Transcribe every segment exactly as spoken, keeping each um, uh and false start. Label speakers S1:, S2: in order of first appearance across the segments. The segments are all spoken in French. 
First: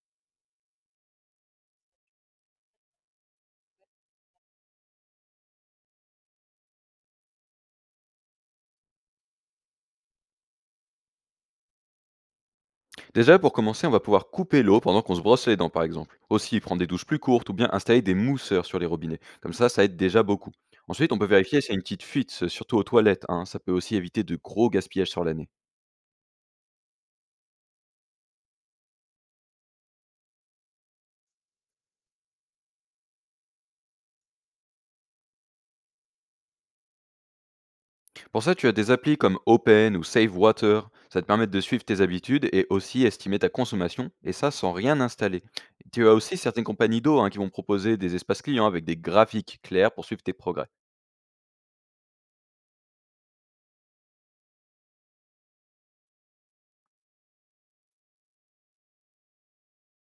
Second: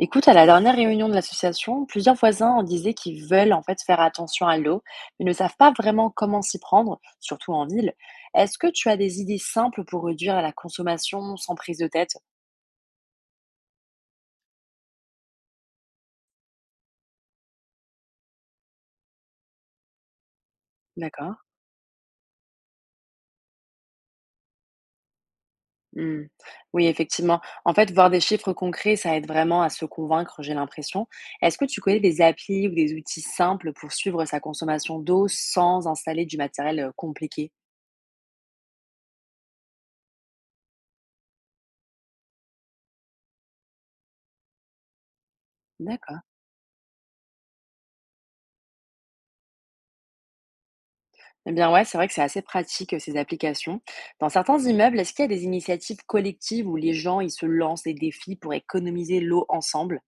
S1: Écoute, à la dernière réunion de l'association, plusieurs voisins en disaient qu'ils veulent en fait faire attention à l'eau, mais ne savent pas vraiment comment s'y prendre, surtout en ville. Est-ce que tu as des idées simples pour réduire la consommation sans prise de tête?
S2: Déjà, pour commencer, on va pouvoir couper l'eau pendant qu'on se brosse les dents, par exemple. Aussi, prendre des douches plus courtes ou bien installer des mousseurs sur les robinets. Comme ça, ça aide déjà beaucoup. Ensuite, on peut
S1: D'accord.
S2: vérifier s'il y a une petite fuite, ce- surtout aux toilettes, hein. Ça peut aussi éviter de gros gaspillages sur l'année.
S1: Hmm. Oui, effectivement. En fait, voir des chiffres concrets, ça aide vraiment à se convaincre, j'ai l'impression. Est-ce que tu connais des applis ou des outils simples pour suivre sa consommation d'eau sans installer du matériel euh, compliqué?
S2: Pour ça, tu as des applis comme Open ou Save Water. Ça te permet de suivre tes habitudes et aussi estimer ta consommation, et ça sans rien installer. Tu as
S1: D'accord.
S2: aussi certaines compagnies d'eau, hein, qui vont proposer des espaces clients avec des graphiques clairs pour suivre tes progrès.
S1: Eh bien ouais, c'est vrai que c'est assez pratique euh, ces applications. Dans certains immeubles, est-ce qu'il y a des initiatives collectives où les gens ils se lancent des défis pour économiser l'eau ensemble?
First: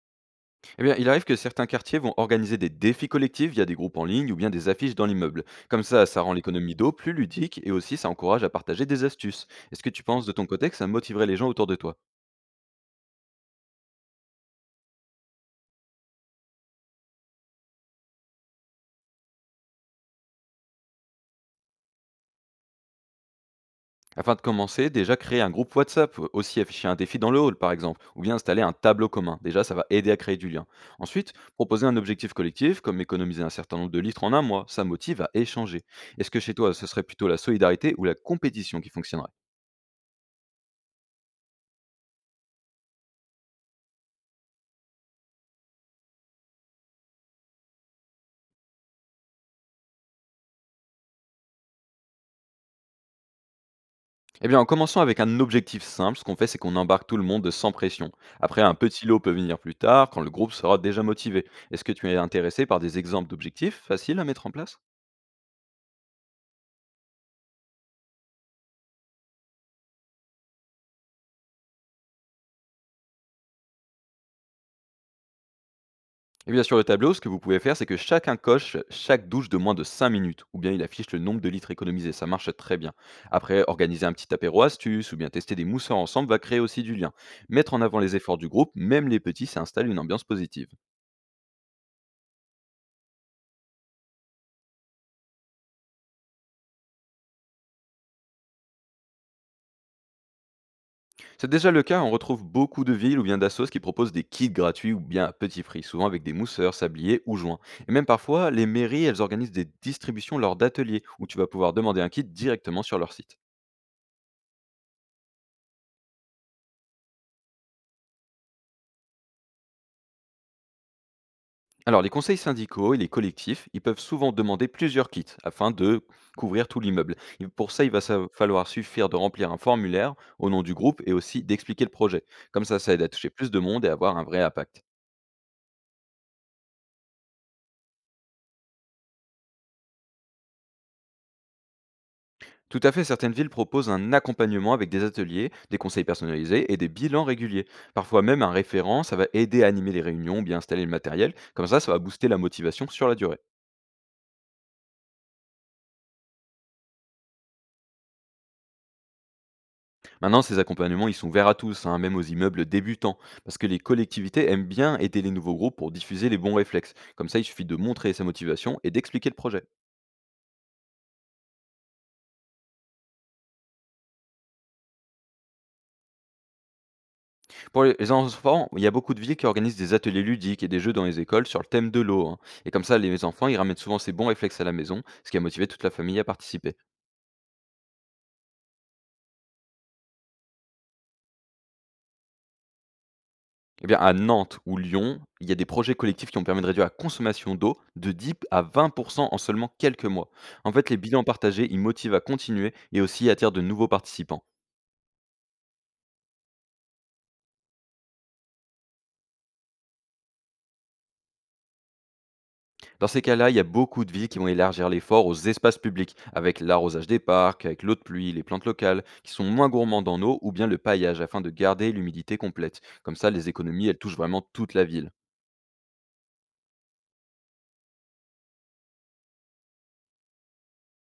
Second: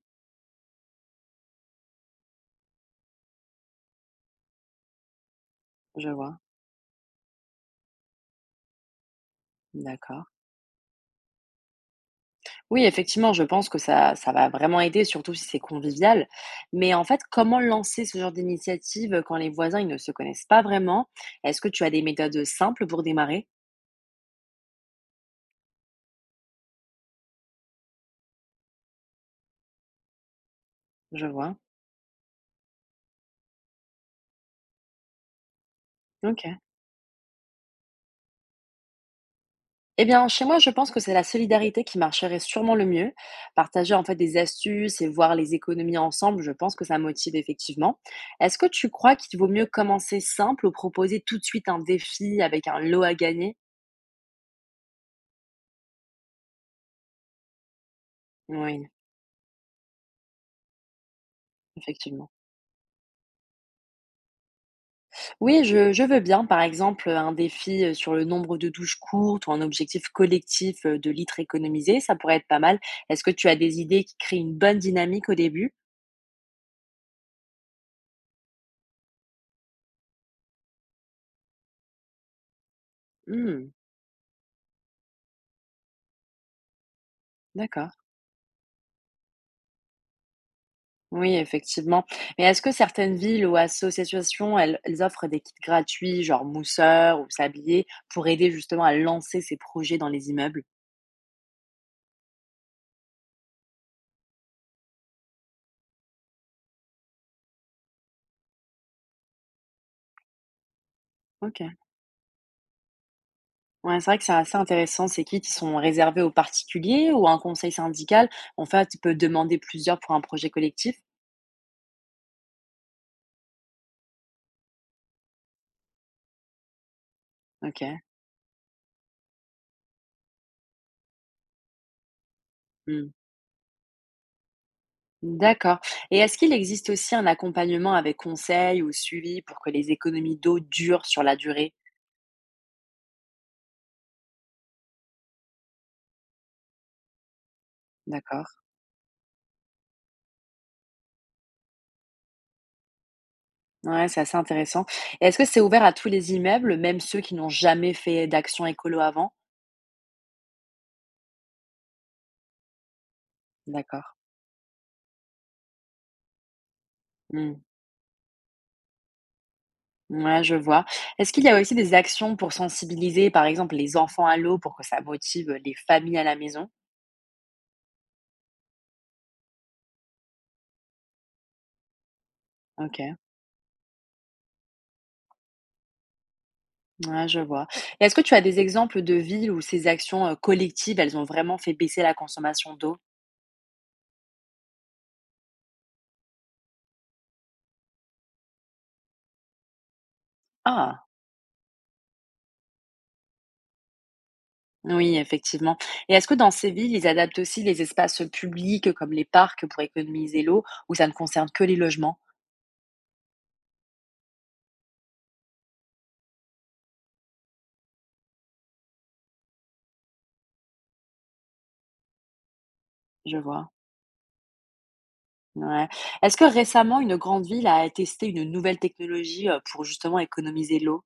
S2: Eh bien, il arrive que certains quartiers vont organiser des défis collectifs via des groupes en ligne ou bien des affiches dans l'immeuble. Comme ça,
S1: Je
S2: ça rend
S1: vois,
S2: l'économie d'eau plus ludique et aussi ça encourage à partager des astuces. Est-ce que tu
S1: d'accord.
S2: penses de ton côté que ça motiverait les gens autour de toi?
S1: Oui, effectivement, je pense que ça, ça va vraiment aider, surtout si c'est convivial. Mais en fait, comment lancer ce genre d'initiative euh, quand les voisins ils ne se connaissent pas vraiment? Est-ce que tu as des méthodes euh, simples pour démarrer?
S2: Afin de commencer, déjà créer un groupe WhatsApp, ou aussi afficher un défi dans le hall par exemple, ou bien installer un tableau commun. Déjà, ça va aider à créer du lien.
S1: Je
S2: Ensuite,
S1: vois.
S2: proposer un objectif collectif, comme économiser un certain nombre de litres en un mois, ça motive à échanger. Est-ce que
S1: Ok.
S2: chez toi, ce serait plutôt la solidarité ou la compétition qui fonctionnerait?
S1: Eh bien, chez moi, je pense que c'est la solidarité qui marcherait sûrement le mieux. Partager en fait des astuces et voir les économies ensemble, je pense que ça motive effectivement. Est-ce que tu crois qu'il vaut mieux commencer simple ou proposer tout de suite un défi avec un lot à gagner?
S2: Eh bien, en commençant avec un objectif simple, ce qu'on fait, c'est qu'on embarque tout le monde sans pression. Après, un
S1: Oui,
S2: petit lot peut venir plus tard, quand le groupe sera déjà motivé. Est-ce que tu es
S1: effectivement.
S2: intéressé par des exemples d'objectifs faciles à mettre en place?
S1: Oui, je, je veux bien, par exemple, un défi euh, sur le nombre de douches courtes ou un objectif collectif euh, de litres économisés, ça pourrait être pas mal. Est-ce que tu as des idées qui créent une bonne dynamique au début?
S2: Eh bien, sur le tableau, ce que vous pouvez faire, c'est que chacun coche chaque douche de moins de cinq minutes, ou bien il affiche le nombre de litres économisés, ça marche très bien. Après,
S1: Hmm,
S2: organiser un petit apéro astuce, ou bien tester des mousseurs ensemble va créer aussi du lien. Mettre en
S1: d'accord.
S2: avant les efforts du groupe, même les petits, ça installe une ambiance positive.
S1: Oui, effectivement. Mais est-ce que certaines villes ou associations, elles, elles offrent des kits gratuits, genre mousseur ou sablier, pour aider justement à lancer ces projets dans les immeubles?
S2: C'est déjà le cas, on retrouve beaucoup de villes ou bien d'assos qui proposent des kits gratuits ou bien à petit prix, souvent avec des mousseurs, sabliers ou joints. Et même parfois, les mairies, elles organisent des distributions lors d'ateliers où tu vas
S1: Ok.
S2: pouvoir demander un kit directement sur leur site.
S1: Ouais, c'est vrai que c'est assez intéressant. Ces kits, ils sont réservés aux particuliers ou à un conseil syndical. En fait, tu peux demander plusieurs pour un projet collectif.
S2: Alors, les conseils syndicaux et les collectifs, ils peuvent souvent demander plusieurs kits afin de couvrir tout l'immeuble. Et pour
S1: Ok.
S2: ça, il va sa- falloir suffire de remplir un formulaire au nom du groupe et aussi d'expliquer le projet. Comme ça, ça aide à
S1: Hmm.
S2: toucher plus de monde et à avoir un vrai impact.
S1: D'accord. Et est-ce qu'il existe aussi un accompagnement avec conseil ou suivi pour que les économies d'eau durent sur la durée?
S2: Tout à fait, certaines villes proposent un accompagnement avec des ateliers, des conseils personnalisés et des bilans réguliers. Parfois même un
S1: D'accord.
S2: référent, ça va aider à animer les réunions, bien installer le matériel. Comme ça, ça va booster la motivation sur la durée.
S1: Ouais, c'est assez intéressant. Et est-ce que c'est ouvert à tous les immeubles, même ceux qui n'ont jamais fait d'action écolo avant?
S2: Maintenant, ces accompagnements, ils sont ouverts à tous, hein, même aux immeubles débutants, parce que les
S1: D'accord.
S2: collectivités aiment bien aider les nouveaux groupes pour diffuser les bons réflexes. Comme ça, il
S1: Hmm.
S2: suffit de montrer sa motivation et d'expliquer le projet.
S1: Ouais, je vois. Est-ce qu'il y a aussi des actions pour sensibiliser, par exemple, les enfants à l'eau pour que ça motive les familles à la maison?
S2: Pour les enfants, il y a beaucoup de villes qui organisent des ateliers ludiques et des jeux dans les écoles sur le thème de l'eau, hein. Et comme
S1: Ok,
S2: ça, les enfants, ils ramènent souvent ces bons réflexes à la maison, ce qui a motivé toute la famille à participer.
S1: ouais, je vois. Et est-ce que tu as des exemples de villes où ces actions euh, collectives, elles ont vraiment fait baisser la consommation d'eau?
S2: Eh bien, à Nantes ou Lyon, il y a des projets collectifs qui ont permis de réduire la consommation d'eau de dix à vingt pour cent en seulement quelques mois. En fait, les
S1: Ah,
S2: bilans partagés, ils motivent à continuer et aussi attirent de nouveaux participants.
S1: oui, effectivement. Et est-ce que dans ces villes, ils adaptent aussi les espaces publics comme les parcs pour économiser l'eau, ou ça ne concerne que les logements?
S2: Dans ces cas-là, il y a beaucoup de villes qui vont élargir l'effort aux espaces publics, avec l'arrosage des parcs, avec l'eau de pluie, les plantes locales, qui sont moins gourmandes en eau, ou bien le paillage, afin de garder l'humidité complète. Comme ça,
S1: Je
S2: les
S1: vois.
S2: économies, elles touchent vraiment toute la ville.
S1: Ouais. Est-ce que récemment, une grande ville a testé une nouvelle technologie euh, pour justement économiser l'eau?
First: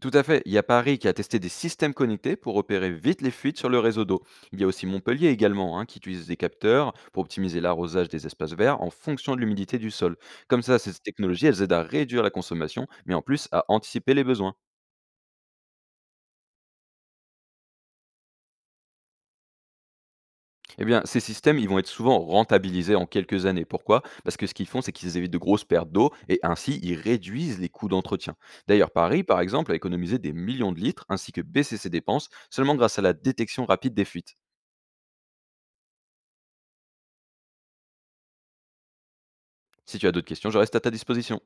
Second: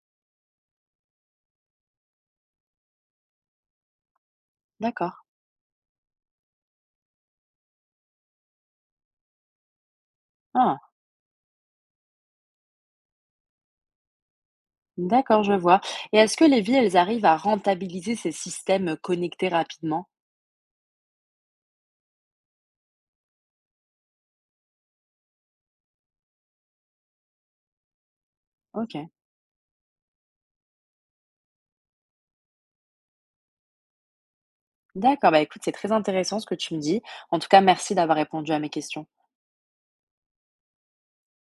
S2: Tout à fait. Il y a Paris qui a testé des systèmes connectés pour repérer vite les fuites sur le réseau d'eau. Il y a aussi
S1: D'accord.
S2: Montpellier également, hein, qui utilise des capteurs pour optimiser l'arrosage des espaces verts en fonction de l'humidité du sol. Comme
S1: Ah,
S2: ça, ces technologies, elles aident à réduire la consommation, mais en plus à anticiper les besoins.
S1: d'accord, je vois. Et est-ce que les villes, elles arrivent à rentabiliser ces systèmes connectés rapidement?
S2: Eh bien, ces systèmes, ils vont être souvent rentabilisés en quelques années. Pourquoi? Parce que ce qu'ils font, c'est qu'ils évitent de grosses pertes d'eau et ainsi, ils réduisent les coûts d'entretien. D'ailleurs,
S1: Ok.
S2: Paris, par exemple, a économisé des millions de litres ainsi que baissé ses dépenses seulement grâce à la détection rapide des fuites.
S1: D'accord. Bah écoute, c'est très intéressant ce que tu me dis. En tout cas, merci d'avoir répondu à mes questions.
S2: Si tu as d'autres questions, je reste à ta disposition.